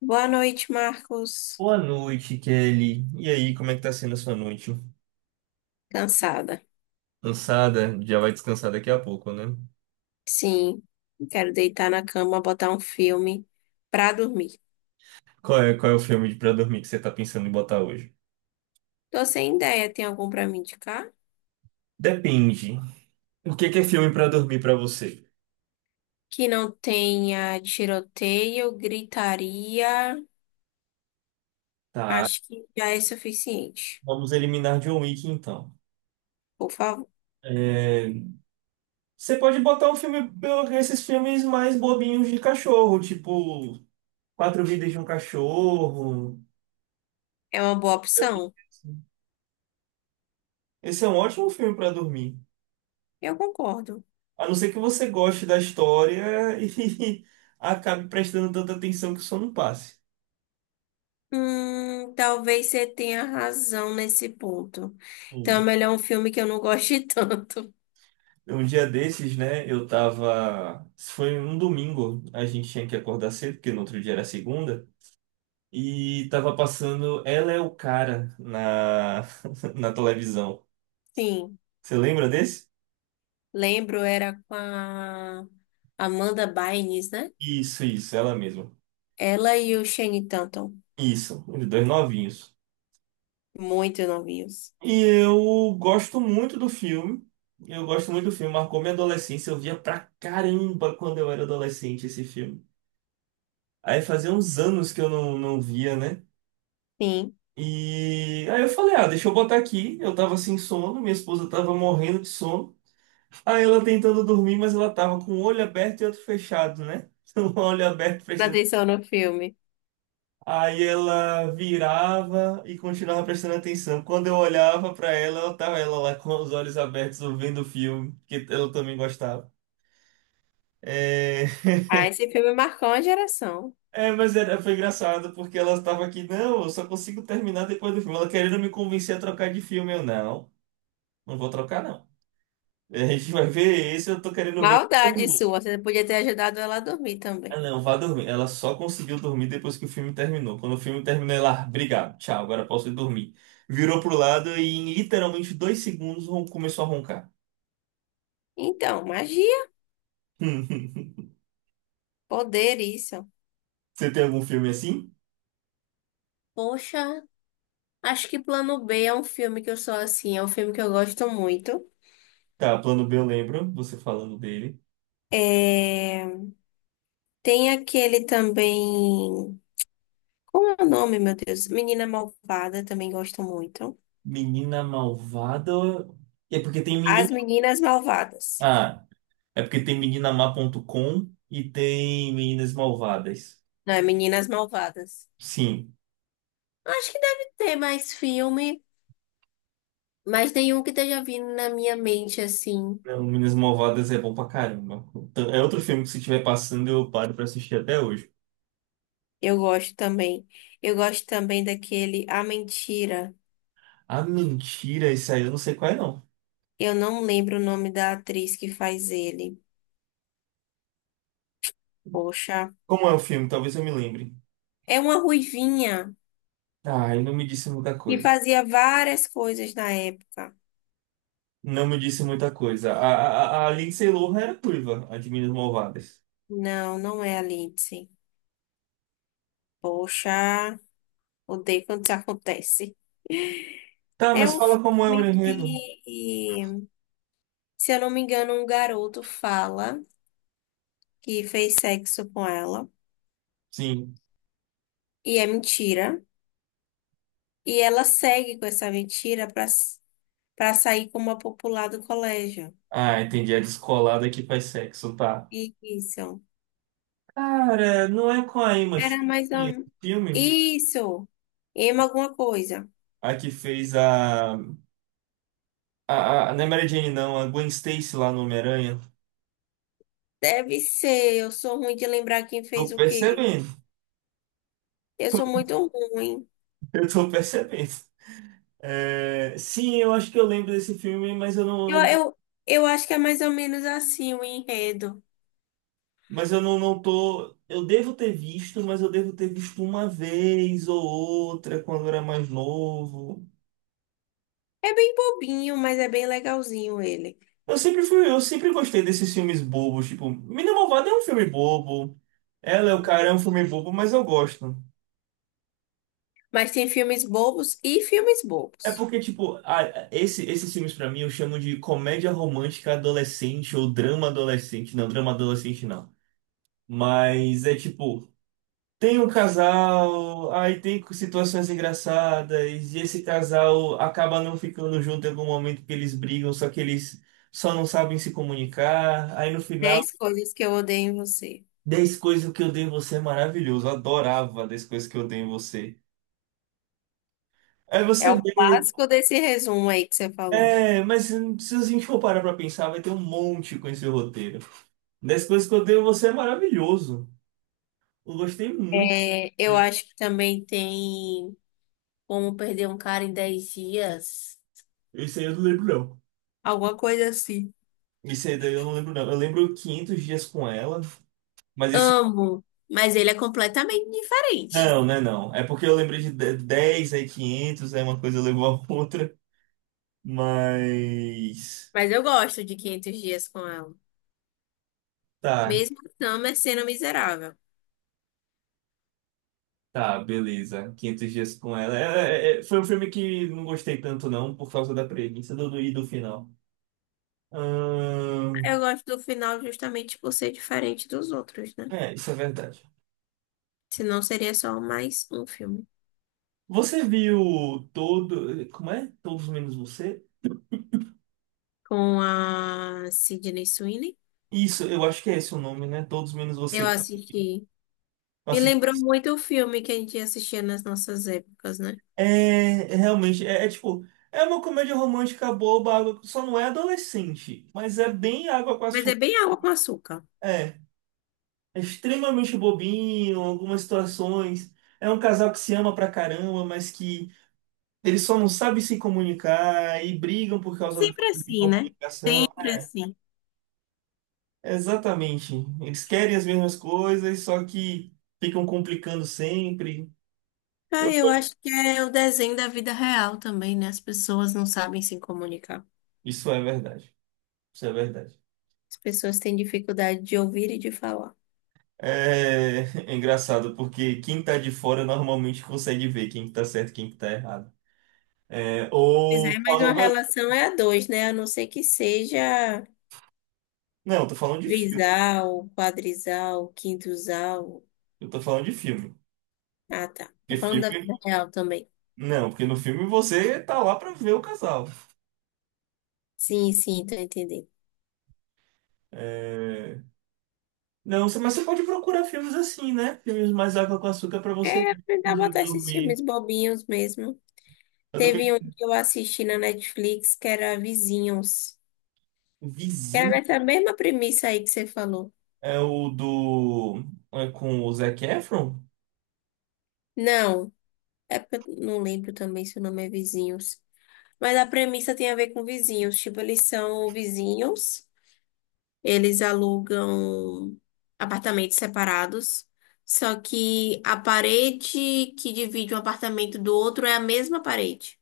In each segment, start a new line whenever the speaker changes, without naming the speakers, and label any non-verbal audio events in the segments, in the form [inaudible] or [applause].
Boa noite, Marcos.
Boa noite, Kelly. E aí, como é que tá sendo a sua noite?
Cansada.
Cansada? Já vai descansar daqui a pouco, né?
Sim, quero deitar na cama, botar um filme pra dormir.
Qual é o filme pra dormir que você tá pensando em botar hoje?
Tô sem ideia, tem algum pra me indicar?
Depende. O que que é filme pra dormir pra você?
Que não tenha tiroteio, gritaria.
Tá,
Acho que já é suficiente.
vamos eliminar John Wick então.
Por favor,
É, você pode botar um filme, esses filmes mais bobinhos de cachorro, tipo Quatro Vidas de um Cachorro.
é uma boa opção.
Esse é um ótimo filme pra dormir.
Eu concordo.
A não ser que você goste da história [laughs] e acabe prestando tanta atenção que o sono passe.
Talvez você tenha razão nesse ponto. Então é
Sim.
melhor um filme que eu não goste [laughs] tanto.
Um dia desses, né, eu tava. Foi um domingo, a gente tinha que acordar cedo, porque no outro dia era segunda, e tava passando Ela é o Cara na, [laughs] na televisão.
Sim.
Você lembra desse?
Lembro, era com a Amanda Bynes, né?
Isso, ela mesma.
Ela e o Shane Tatum,
Isso, os dois novinhos.
muito novinhos.
E eu gosto muito do filme. Eu gosto muito do filme. Marcou minha adolescência. Eu via pra caramba quando eu era adolescente esse filme. Aí fazia uns anos que eu não via, né?
Sim,
E aí eu falei, ah, deixa eu botar aqui. Eu tava sem sono, minha esposa tava morrendo de sono. Aí ela tentando dormir, mas ela tava com o olho aberto e outro fechado, né? [laughs] Um olho aberto,
presta atenção no filme.
aí ela virava e continuava prestando atenção. Quando eu olhava pra ela, ela tava ela lá com os olhos abertos ouvindo o filme, que ela também gostava. É,
Ah, esse filme marcou uma geração.
mas era, foi engraçado porque ela estava aqui, não, eu só consigo terminar depois do filme. Ela querendo me convencer a trocar de filme, eu não, não vou trocar não. A gente vai ver esse, eu tô querendo ver.
Maldade sua, você podia ter ajudado ela a dormir
Ah,
também.
não, vá dormir. Ela só conseguiu dormir depois que o filme terminou. Quando o filme terminou, ela, "Ah, obrigado, tchau, agora posso ir dormir. Virou pro lado e em literalmente dois segundos começou a roncar.
Então, magia,
[laughs]
poder, isso.
Você tem algum filme assim?
Poxa, acho que Plano B é um filme que eu sou assim, é um filme que eu gosto muito.
Tá, Plano B eu lembro, você falando dele.
É... Tem aquele também. Como é o nome, meu Deus? Menina Malvada, também gosto muito.
Menina Malvada. É porque tem
As
menina.
Meninas Malvadas.
Ah, é porque tem meninamá.com e tem Meninas Malvadas.
Não, é Meninas Malvadas.
Sim.
Eu acho que deve ter mais filme, mas nenhum que esteja vindo na minha mente assim.
Não, Meninas Malvadas é bom pra caramba. Então, é outro filme que se estiver passando eu paro pra assistir até hoje.
Eu gosto também. Eu gosto também daquele A Mentira.
Ah, mentira, isso aí eu não sei qual é, não.
Eu não lembro o nome da atriz que faz ele. Poxa,
Como é o filme? Talvez eu me lembre.
é uma ruivinha
Ah, e não me disse muita
que
coisa.
fazia várias coisas na época.
Não me disse muita coisa. A Lindsay Lohan era turva, a de Minas Malvadas.
Não, não é a Lindsay. Poxa, odeio quando isso acontece.
Tá,
É
mas
um
fala como é o
filme
enredo.
que, se eu não me engano, um garoto fala que fez sexo com ela
Sim.
e é mentira. E ela segue com essa mentira para sair como a popular do colégio.
Ah, entendi. A descolada que faz sexo, tá.
Isso.
Cara, não é com a Emma
Era
Stone
mais
esse
um.
filme?
Isso. Emma alguma coisa.
A que fez a... não é Mary Jane, não. A Gwen Stacy lá no Homem-Aranha.
Deve ser. Eu sou ruim de lembrar quem
Tô
fez o quê.
percebendo.
Eu sou muito ruim.
[laughs] Eu tô percebendo. É, sim, eu acho que eu lembro desse filme, mas
Eu,
eu não-
eu, eu acho que é mais ou menos assim o enredo.
mas eu não, não tô. Eu devo ter visto, mas eu devo ter visto uma vez ou outra quando eu era mais novo.
É bem bobinho, mas é bem legalzinho ele.
Eu sempre gostei desses filmes bobos, tipo, Mina Malvada é um filme bobo. Ela é o cara é um filme bobo, mas eu gosto.
Mas tem filmes bobos e filmes
É
bobos.
porque, tipo, esses filmes pra mim eu chamo de comédia romântica adolescente ou drama adolescente. Não, drama adolescente não. Mas é tipo. Tem um casal, aí tem situações engraçadas, e esse casal acaba não ficando junto em algum momento que eles brigam, só que eles só não sabem se comunicar. Aí no final,
10 coisas que eu odeio em você.
10 coisas que eu dei em você é maravilhoso, eu adorava 10 coisas que eu dei em você. Aí
É
você
o
vê,
clássico desse resumo aí que você falou.
é, mas se a gente for parar pra pensar, vai ter um monte com esse roteiro. 10 coisas que eu dei em você é maravilhoso, eu gostei muito.
É, eu acho que também tem como perder um cara em 10 dias.
Isso aí eu não lembro, não.
Alguma coisa assim.
Isso aí daí eu não lembro, não. Eu lembro quinhentos dias com ela. Mas esse
Amo, mas ele é completamente diferente.
não, né, não. É porque eu lembrei 10, aí 500, aí uma coisa levou a outra, mas...
Mas eu gosto de 500 dias com ela.
Tá,
Mesmo a Summer sendo miserável.
tá, beleza. Quinhentos dias com ela. É, foi um filme que não gostei tanto, não, por causa da premissa e do final.
Eu
Ahn,
gosto do final justamente por ser diferente dos outros, né?
é, isso é verdade.
Senão seria só mais um filme.
Você viu todo... Como é? Todos Menos Você?
Com a Sydney Sweeney.
Isso, eu acho que é esse o nome, né? Todos Menos
Eu
Você.
assisti.
Eu
Me lembrou
assisti.
muito o filme que a gente assistia nas nossas épocas, né?
É, realmente, é tipo, é uma comédia romântica boba, só não é adolescente, mas é bem água com
Mas é
açúcar.
bem água com açúcar.
É, é extremamente bobinho, algumas situações. É um casal que se ama pra caramba, mas que eles só não sabem se comunicar e brigam por
É
causa da
sempre
falta de
assim, né?
comunicação.
Sempre assim.
Exatamente. Eles querem as mesmas coisas, só que ficam complicando sempre.
Ah,
Eu-
eu acho que é o desenho da vida real também, né? As pessoas não sabem se comunicar.
Isso é verdade. Isso é verdade.
As pessoas têm dificuldade de ouvir e de falar.
É, [laughs] é engraçado, porque quem tá de fora normalmente consegue ver quem que tá certo e quem que tá errado. É,
Pois
ou
é, mas
qual
uma
não vai.
relação é a dois, né? A não ser que seja
Não, eu tô falando de filme.
trisal, quadrisal, quintusal.
Eu tô falando de filme.
Ah, tá. Tô
Porque
falando da
filme.
vida real também.
Não, porque no filme você tá lá pra ver o casal.
Sim, sim, tô entendendo.
É, não, mas você pode procurar filmes assim, né? Filmes mais água com açúcar pra você
É,
ver
aprender a
antes de
botar esses filmes
dormir.
bobinhos mesmo.
Eu tô
Teve um
pensando,
que eu assisti na Netflix que era Vizinhos. Era
Vizinho
nessa mesma premissa aí que você falou.
é o do. É com o Zac Efron?
Não, é porque eu não lembro também se o nome é Vizinhos. Mas a premissa tem a ver com vizinhos. Tipo, eles são vizinhos, eles alugam apartamentos separados. Só que a parede que divide um apartamento do outro é a mesma parede.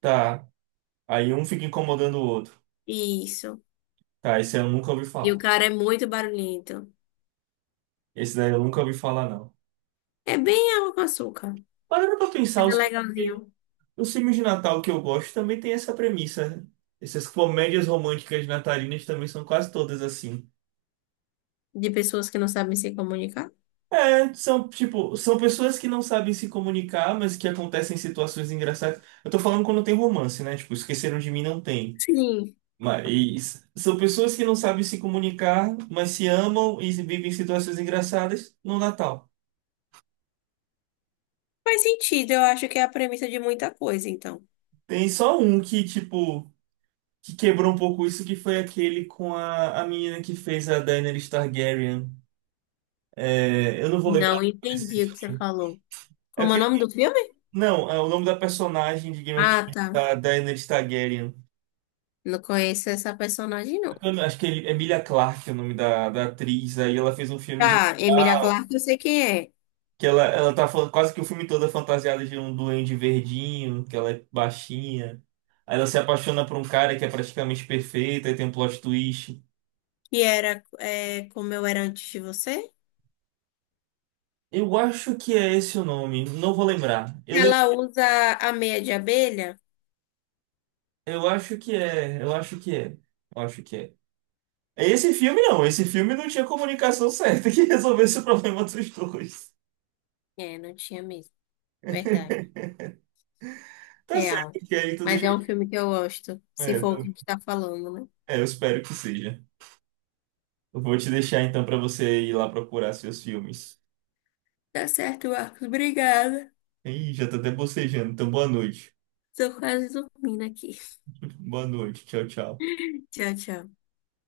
Tá. Aí um fica incomodando o outro.
Isso.
Tá, esse eu nunca ouvi
E o
falar.
cara é muito barulhento.
Esse daí eu nunca ouvi falar, não.
É bem água com açúcar.
Parando pra pensar,
Mas é legalzinho.
os filmes de Natal que eu gosto também tem essa premissa, né? Essas comédias românticas natalinas também são quase todas assim.
De pessoas que não sabem se comunicar?
É, são pessoas que não sabem se comunicar, mas que acontecem situações engraçadas. Eu tô falando quando tem romance, né? Tipo, Esqueceram de Mim não tem.
Sim,
Mas são pessoas que não sabem se comunicar, mas se amam e vivem situações engraçadas no Natal.
faz sentido. Eu acho que é a premissa de muita coisa, então.
Tem só um que, tipo, que quebrou um pouco isso, que foi aquele com a menina que fez a Daenerys Targaryen. É, eu não vou lembrar
Não
o nome desse
entendi o que você
filme.
falou.
É
Como é o
porque,
nome do filme?
não, é o nome da personagem de Game of
Ah,
Thrones,
tá.
da Daenerys Targaryen.
Não conheço essa personagem, não.
Eu não- Acho que é Emilia Clarke é o nome da atriz. Aí ela fez um filme de
Tá, Emilia
Natal,
Clarke, eu sei quem é.
que ela tá falando quase que o filme todo é fantasiada de um duende verdinho, que ela é baixinha. Aí ela se apaixona por um cara que é praticamente perfeito, aí tem um plot twist.
Que era é, como eu era antes de você?
Eu acho que é esse o nome, não vou lembrar.
Ela usa a meia de abelha?
Eu acho que é, eu acho que é, eu acho que é. Esse filme não tinha comunicação [laughs] certa que resolvesse o problema dos dois.
É, não tinha mesmo. Verdade.
[laughs] Tá certo
Real.
que aí tu
Mas
deixa
é um
aqui.
filme que eu gosto, se
É,
for o que
eu
a gente tá falando, né?
eu espero que seja. Eu vou te deixar então pra você ir lá procurar seus filmes.
Tá certo, Marcos. Obrigada.
Ih, já tá até bocejando, então boa noite.
Tô quase dormindo aqui.
[laughs] Boa noite, tchau, tchau.
[laughs] Tchau, tchau.